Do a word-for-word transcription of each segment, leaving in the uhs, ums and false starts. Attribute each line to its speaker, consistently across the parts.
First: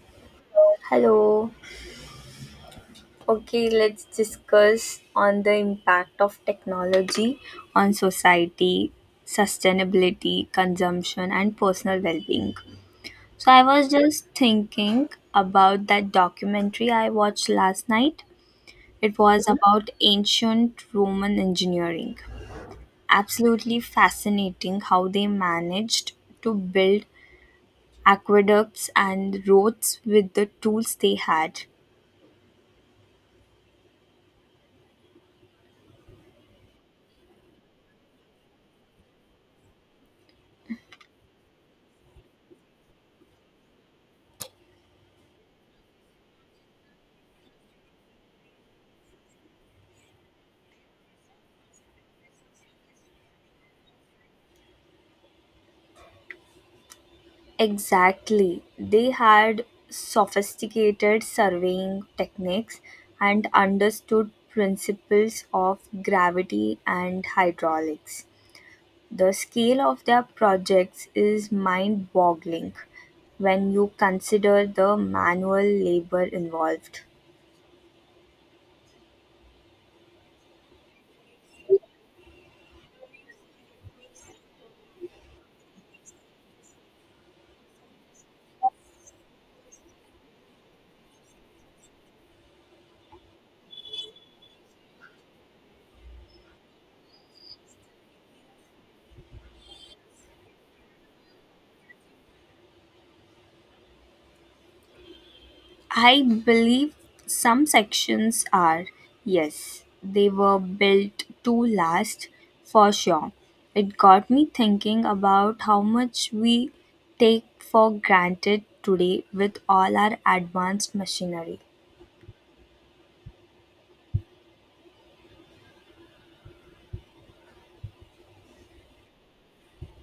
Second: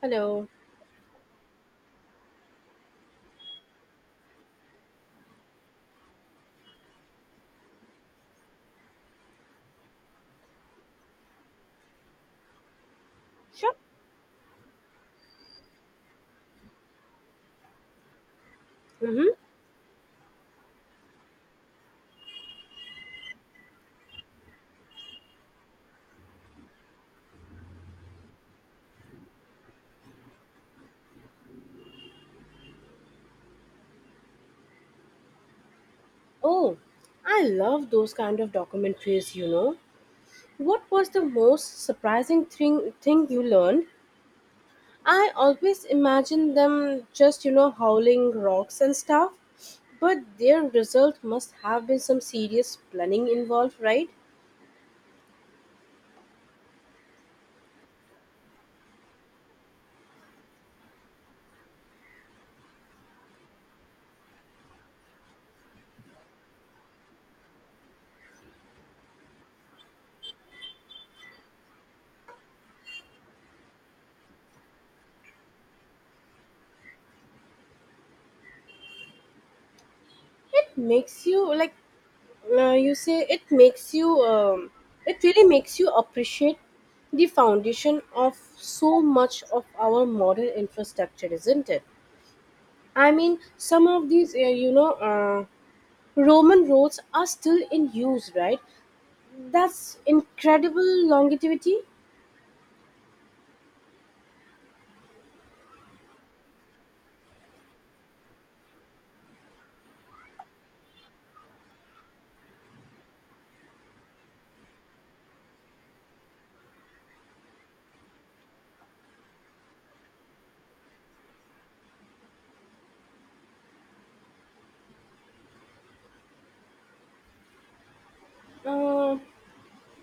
Speaker 1: Hello.
Speaker 2: Hello. Okay, let's discuss on the impact of technology on society, sustainability, consumption and personal well-being. So I
Speaker 1: Sure.
Speaker 2: was just thinking about that documentary I watched last night. It
Speaker 1: Mm-hmm.
Speaker 2: was about ancient Roman engineering. Absolutely fascinating how they managed to build aqueducts and roads with the tools they had.
Speaker 1: Oh, I love those kind of documentaries, you know. What was the most surprising thing thing you learned? I always imagine them just, you know, howling rocks and stuff, but their result must have been some serious planning involved, right?
Speaker 2: Exactly. They had sophisticated surveying techniques and understood principles of gravity and hydraulics. The scale of their projects is mind boggling when you consider the manual labor involved.
Speaker 1: It makes you like uh, you say it makes you um, it really makes you appreciate the foundation of so much of our modern infrastructure, isn't it? I mean, some of these, uh, you know, uh, Roman roads are still in use, right? That's incredible longevity.
Speaker 2: I believe some sections are, yes, they were built to last for sure. It got me thinking about how much we take for granted today with all our advanced machinery.
Speaker 1: Uh,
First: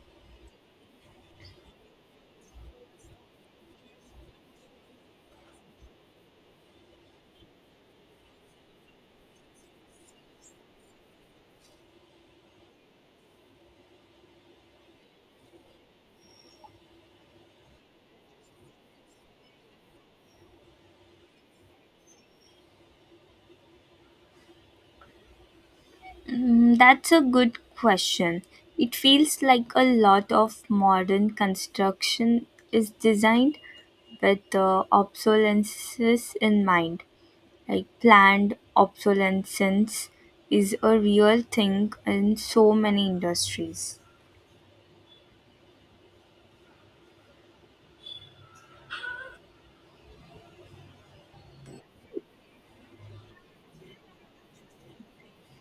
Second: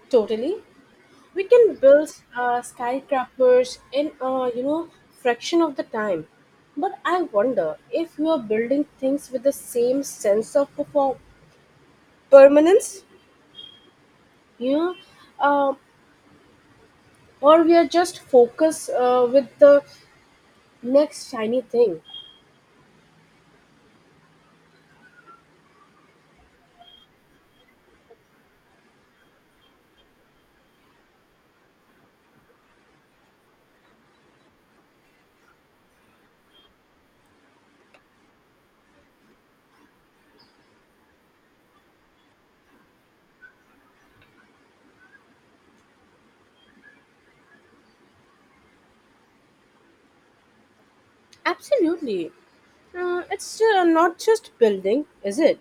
Speaker 1: Totally. We can build uh, skyscrapers in, uh, you know, fraction of the time. But I wonder if we are building things with the same sense of perfor- permanence, you know, uh, or we are just focused uh, with the next shiny thing.
Speaker 2: Mm, that's a good question. It feels like a lot of modern construction is designed with uh, obsolescence in mind. Like planned obsolescence is a real thing in so many industries.
Speaker 1: Absolutely. Uh, it's uh, not just building, is it?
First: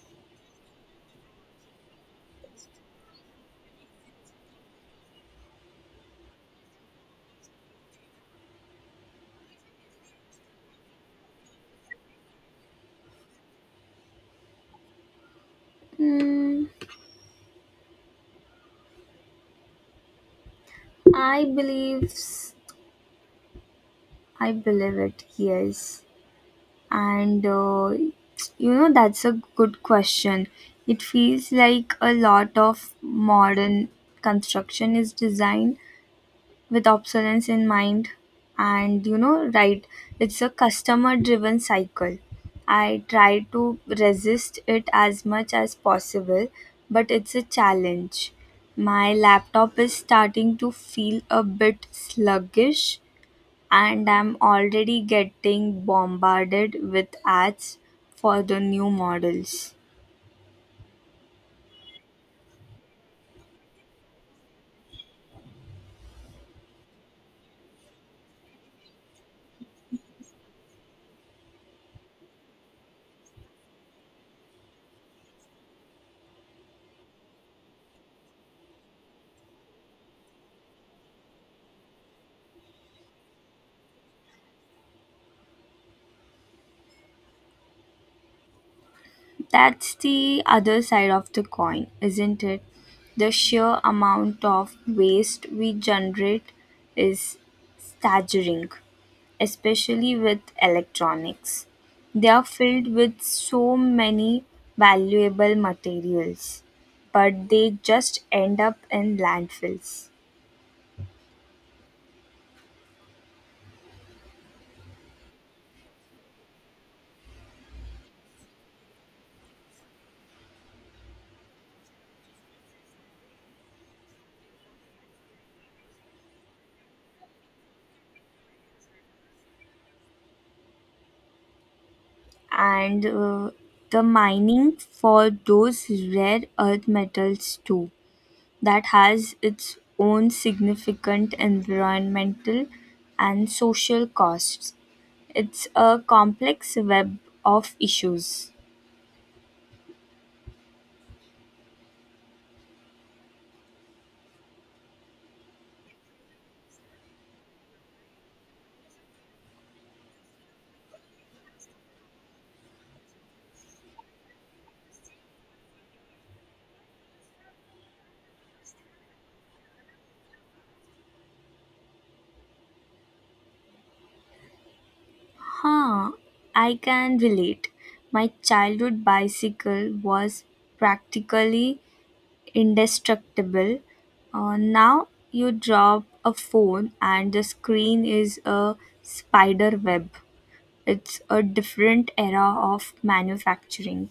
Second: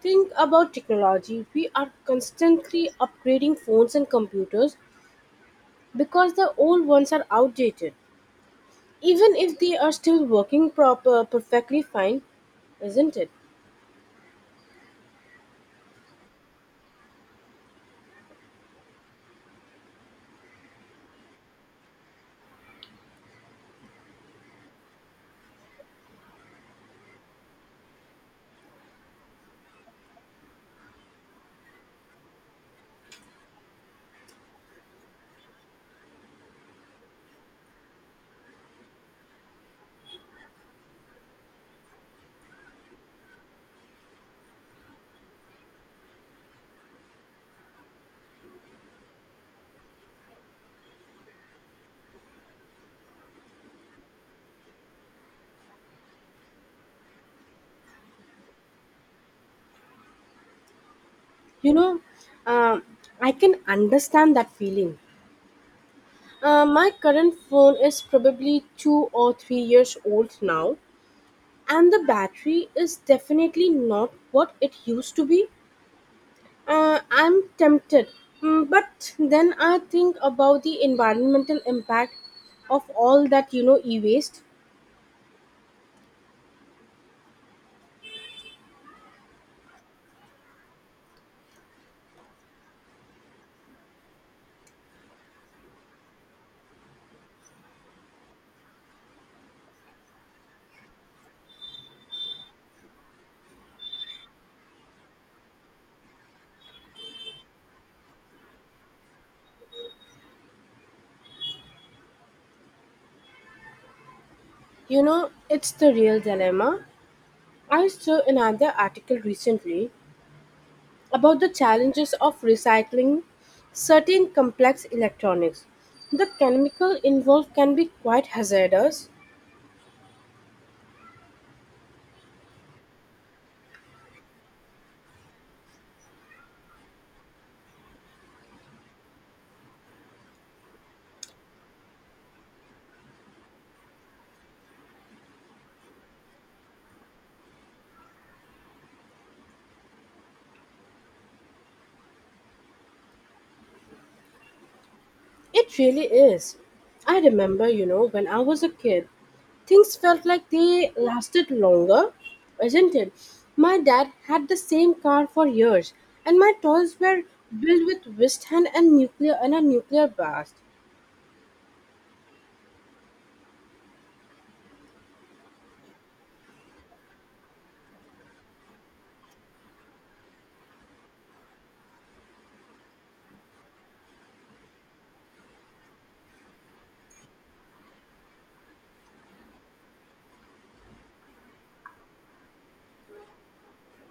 Speaker 1: Think about technology. We are constantly upgrading phones and computers because the old ones are outdated. Even if they are still working proper, perfectly fine, isn't it?
Speaker 2: Mm, I believe I believe it. Yes, and uh, you know that's a good question. It feels like a lot of modern construction is designed with obsolescence in mind, and you know, right, it's a customer driven cycle. I try to resist it as much as possible, but it's a challenge. My laptop is starting to feel a bit sluggish and I'm already getting bombarded with ads for the new models.
Speaker 1: You know, um I can understand that feeling. Uh, my current phone is probably two or three years old now, and the battery is definitely not what it used to be. Uh, I'm tempted. Mm, but then I think about the environmental impact of all that you know e-waste.
Speaker 2: That's the other side of the coin, isn't it? The sheer amount of waste we generate is staggering, especially with electronics. They are filled with so many valuable materials, but they just end up in landfills.
Speaker 1: You know, it's the real dilemma. I saw another article recently about the challenges of recycling certain complex electronics. The chemical involved can be quite hazardous.
Speaker 2: And uh, The mining for those rare earth metals, too, that has its own significant environmental and social costs. It's a complex web of issues.
Speaker 1: It really is. I remember, you know, when I was a kid, things felt like they lasted longer, isn't it? My dad had the same car for years, and my toys were built with wristband and nuclear and a nuclear blast.
Speaker 2: Huh, I can relate. My childhood bicycle was practically indestructible. Uh, now you drop a phone and the screen is a spider web. It's a different era of manufacturing.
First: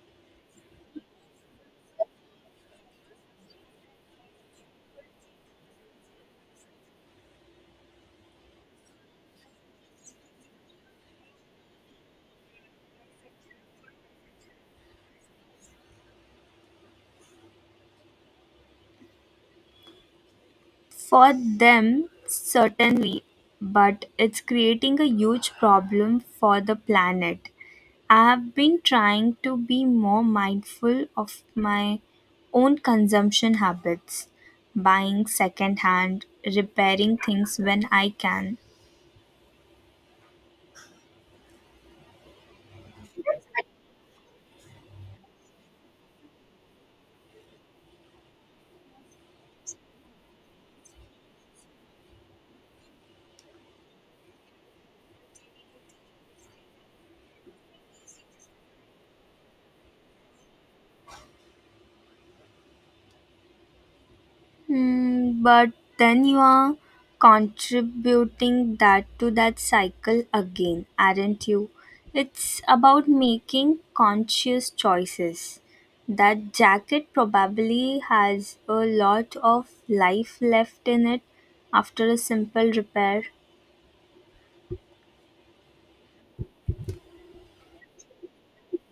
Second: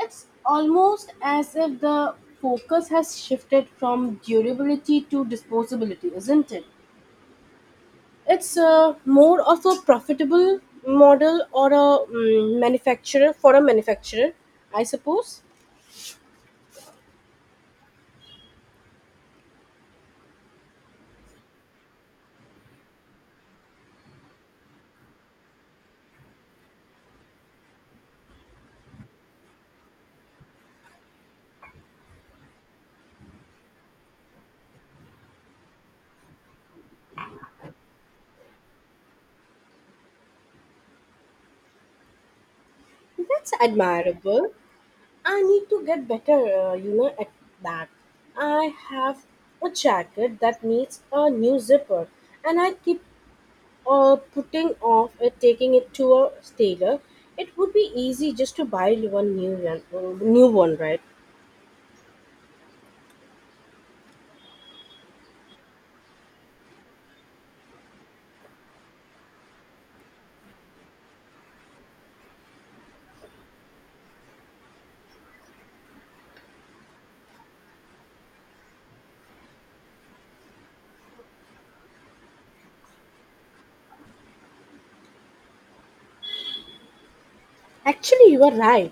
Speaker 1: It's almost as if the focus has shifted from durability to disposability, isn't it? It's uh, more of a profitable model or a mm, manufacturer for a manufacturer, I suppose.
Speaker 2: For them, certainly, but it's creating a huge problem for the planet. I've been trying to be more mindful of my own consumption habits, buying secondhand, repairing things when I can.
Speaker 1: That's admirable. I need to get better, uh, you know, at that. I have a jacket that needs a new zipper, and I keep uh, putting off it, taking it to a tailor. It would be easy just to buy one new one, uh, new one, right?
Speaker 2: Mm, but then you are contributing that to that cycle again, aren't you? It's about making conscious choices. That jacket probably has a lot of life left in it after a simple repair.
Speaker 1: Actually, you are right.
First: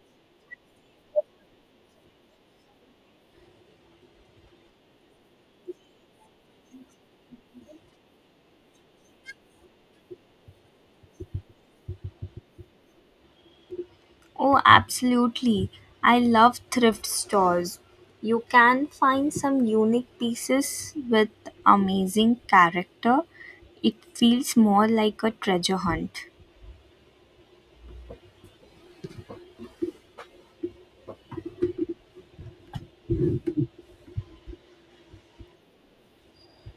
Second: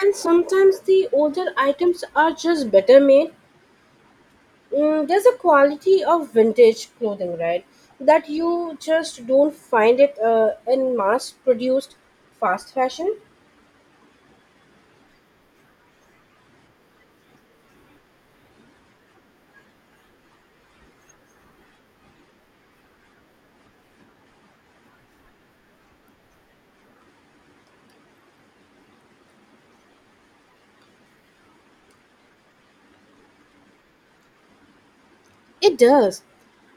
Speaker 1: And sometimes the older items are just better made. Mm, there's a quality of vintage clothing, right? That you just don't find it uh, in mass produced fast fashion.
Speaker 2: Oh, absolutely. I love thrift stores. You can find some unique pieces with amazing character. It feels more like a treasure hunt.
Speaker 1: It does.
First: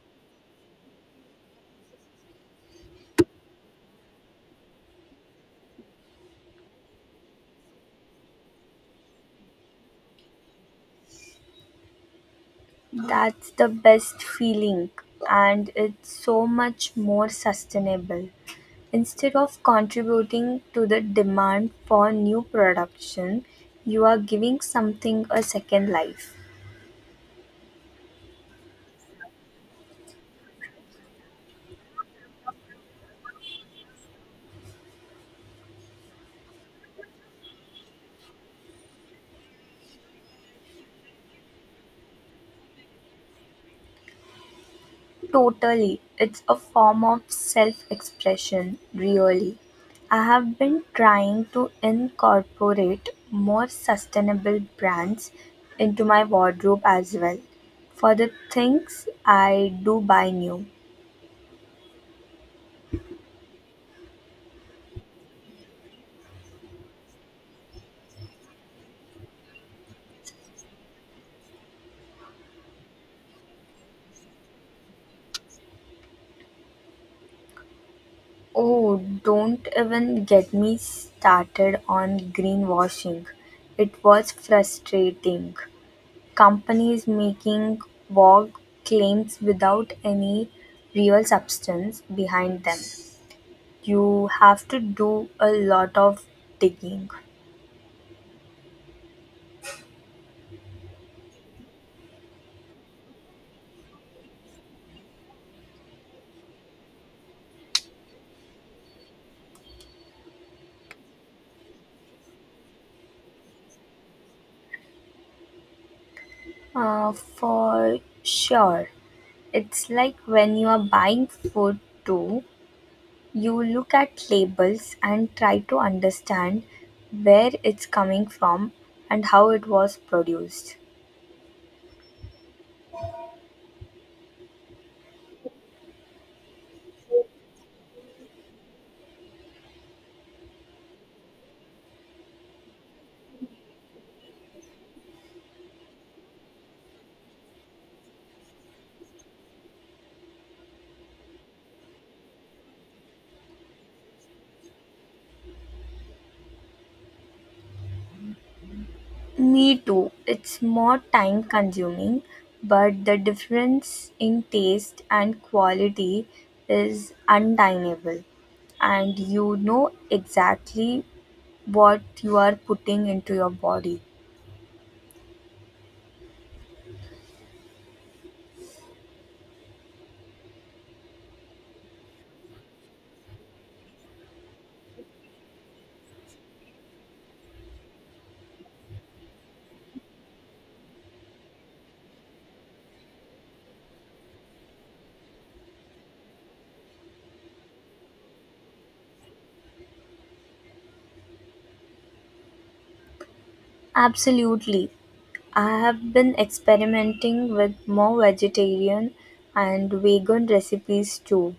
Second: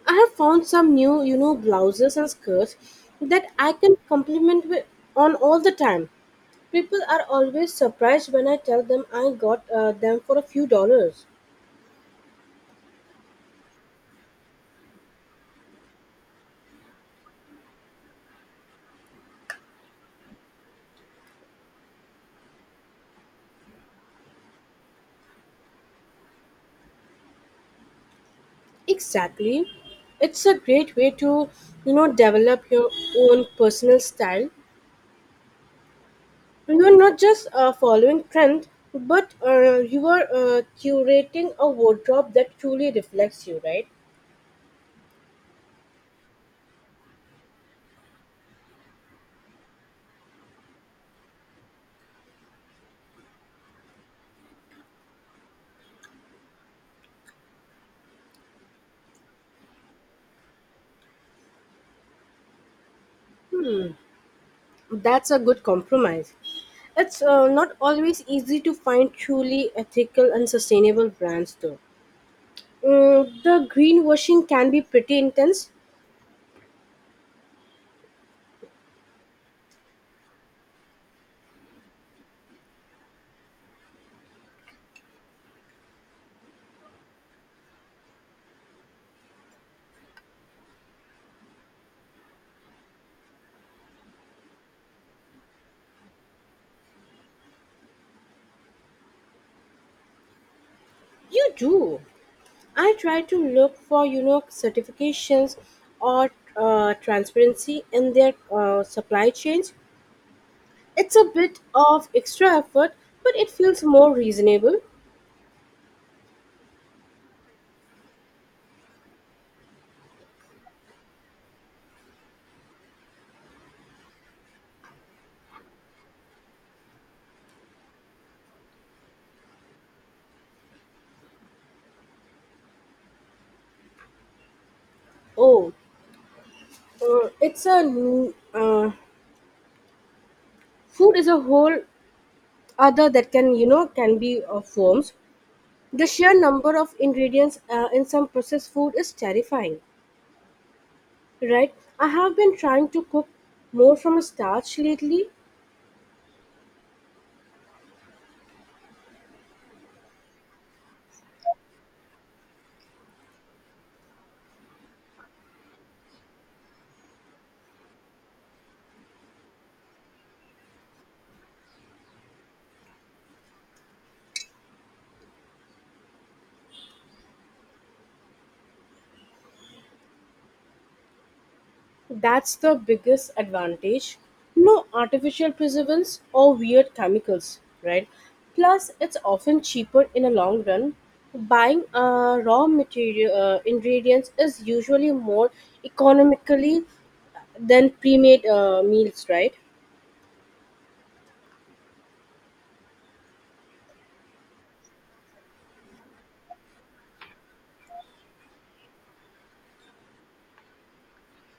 Speaker 1: I have found some new, you know, blouses and skirts that I can compliment with on all the time. People are always surprised when I tell them I got uh, them for a few dollars.
Speaker 2: That's the best feeling, and it's so much more sustainable. Instead of contributing to the demand for new production, you are giving something a second life.
Speaker 1: Exactly. It's a great way to, you know, develop your own personal style. You are not just uh, following trend, but uh, you are uh, curating a wardrobe that truly reflects you, right?
Speaker 2: Totally. It's a form of self expression, really. I have been trying to incorporate more sustainable brands into my wardrobe as well, for the things I do buy new.
Speaker 1: That's a good compromise. It's uh, not always easy to find truly ethical and sustainable brands, though. Mm, the greenwashing can be pretty intense.
Speaker 2: Oh, don't even get me started on greenwashing. It was frustrating. Companies making vague claims without any real substance behind them. You have to do a lot of digging.
Speaker 1: You do. I try to look for, you know, certifications or uh, transparency in their uh, supply chains. It's a bit of extra effort, but it feels more reasonable.
Speaker 2: Uh, for sure. It's like when you are buying food too, you look at labels and try to understand where it's coming from and how it was produced.
Speaker 1: Oh, uh, it's a new uh, food is a whole other that can you know can be uh, forms. The sheer number of ingredients uh, in some processed food is terrifying, right? I have been trying to cook more from a starch lately.
Speaker 2: Me too. It's more time consuming, but the difference in taste and quality is undeniable, and you know exactly what you are putting into your body.
Speaker 1: That's the biggest advantage. No artificial preservatives or weird chemicals, right? Plus, it's often cheaper in the long run. Buying uh, raw material uh, ingredients is usually more economically than pre-made uh, meals, right?
Speaker 2: Absolutely. I have been experimenting with more vegetarian and vegan recipes too.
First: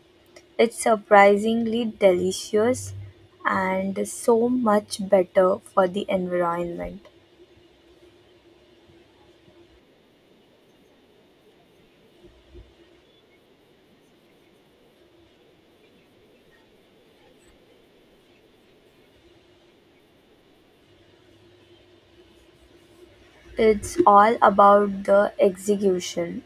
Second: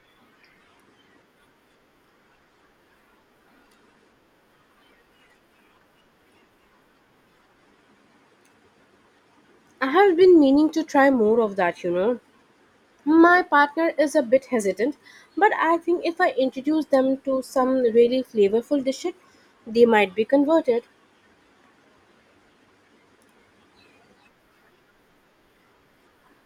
Speaker 2: It's surprisingly delicious and so much better for the environment.
Speaker 1: I have been meaning to try more of that, you know. My partner is a bit hesitant, but I think if I introduce them to some really flavorful dishes, they might be converted.
Speaker 2: It's all about the execution.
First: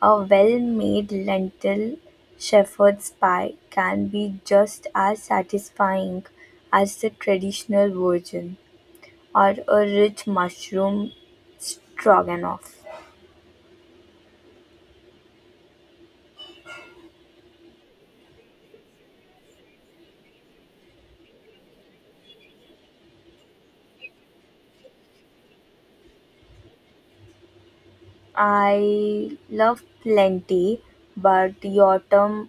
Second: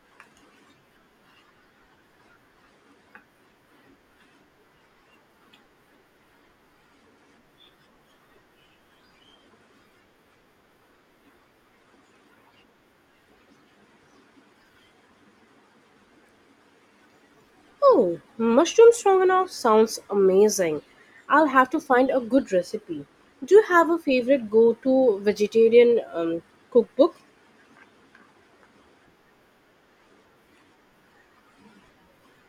Speaker 2: A well made lentil shepherd's pie can be just as satisfying as the traditional version, or a rich mushroom stroganoff.
Speaker 1: Oh, mushroom stroganoff sounds amazing. I'll have to find a good recipe. Do you have a favorite go to vegetarian um, cookbook?
Speaker 2: I love plenty, but your term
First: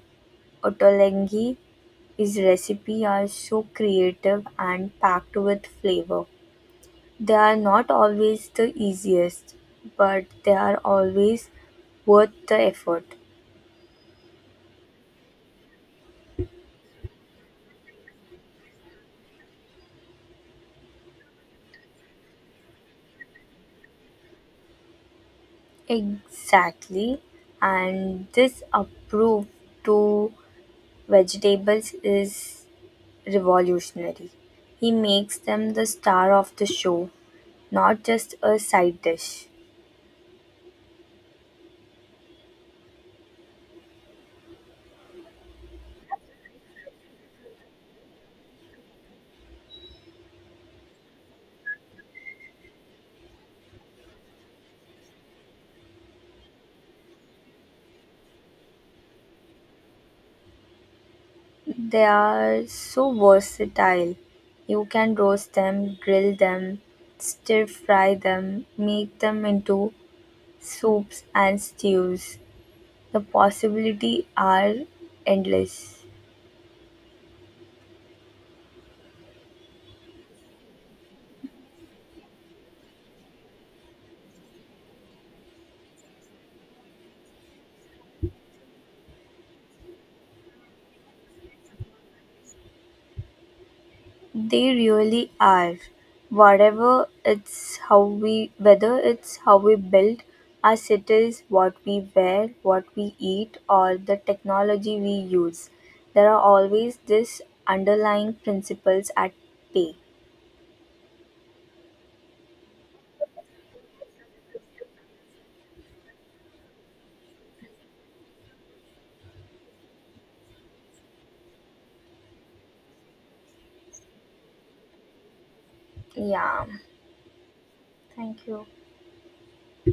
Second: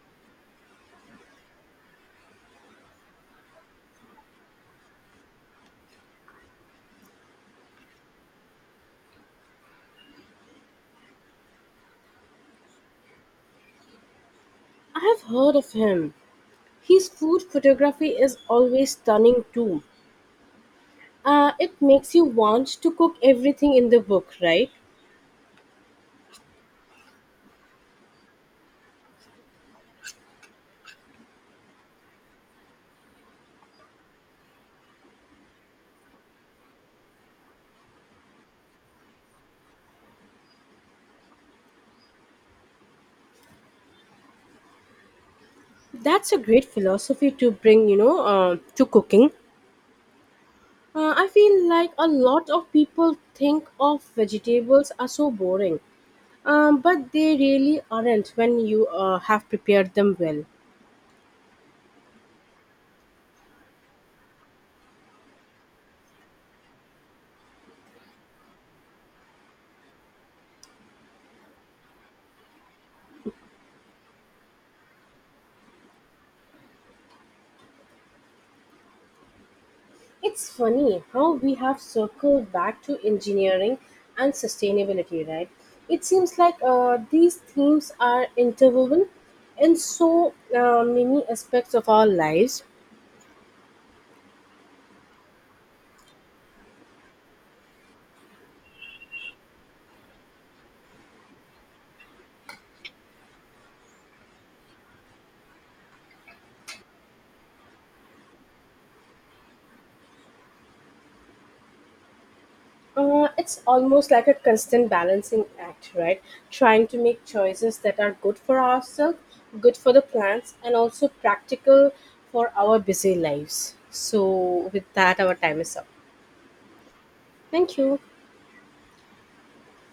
Speaker 2: ottolenghi is recipe are so creative and packed with flavor. They are not always the easiest, but they are always worth the effort.
Speaker 1: I have heard of him. His food photography is always stunning too. Uh, it makes you want to cook everything in the book, right?
Speaker 2: Exactly, and this approve to vegetables is revolutionary. He makes them the star of the show, not just a side dish.
Speaker 1: That's a great philosophy to bring, you know, uh, to cooking. Uh, I feel like a lot of people think of vegetables are so boring. Um, but they really aren't when you uh, have prepared them well.
Speaker 2: They are so versatile. You can roast them, grill them, stir fry them, make them into soups and stews. The possibilities are endless.
Speaker 1: It's funny how we have circled back to engineering and sustainability, right? It seems like uh, these themes are interwoven in so uh, many aspects of our lives.
Speaker 2: They really are. Whatever it's how we whether it's how we build our cities, what we wear, what we eat, or the technology we use, there are always these underlying principles at play.
Speaker 1: Uh, it's almost like a constant balancing act, right? Trying to make choices that are good for ourselves, good for the plants, and also practical for our busy lives. So, with that, our time is up.
Speaker 2: Yeah.
Speaker 1: Thank you.
Speaker 2: Thank you.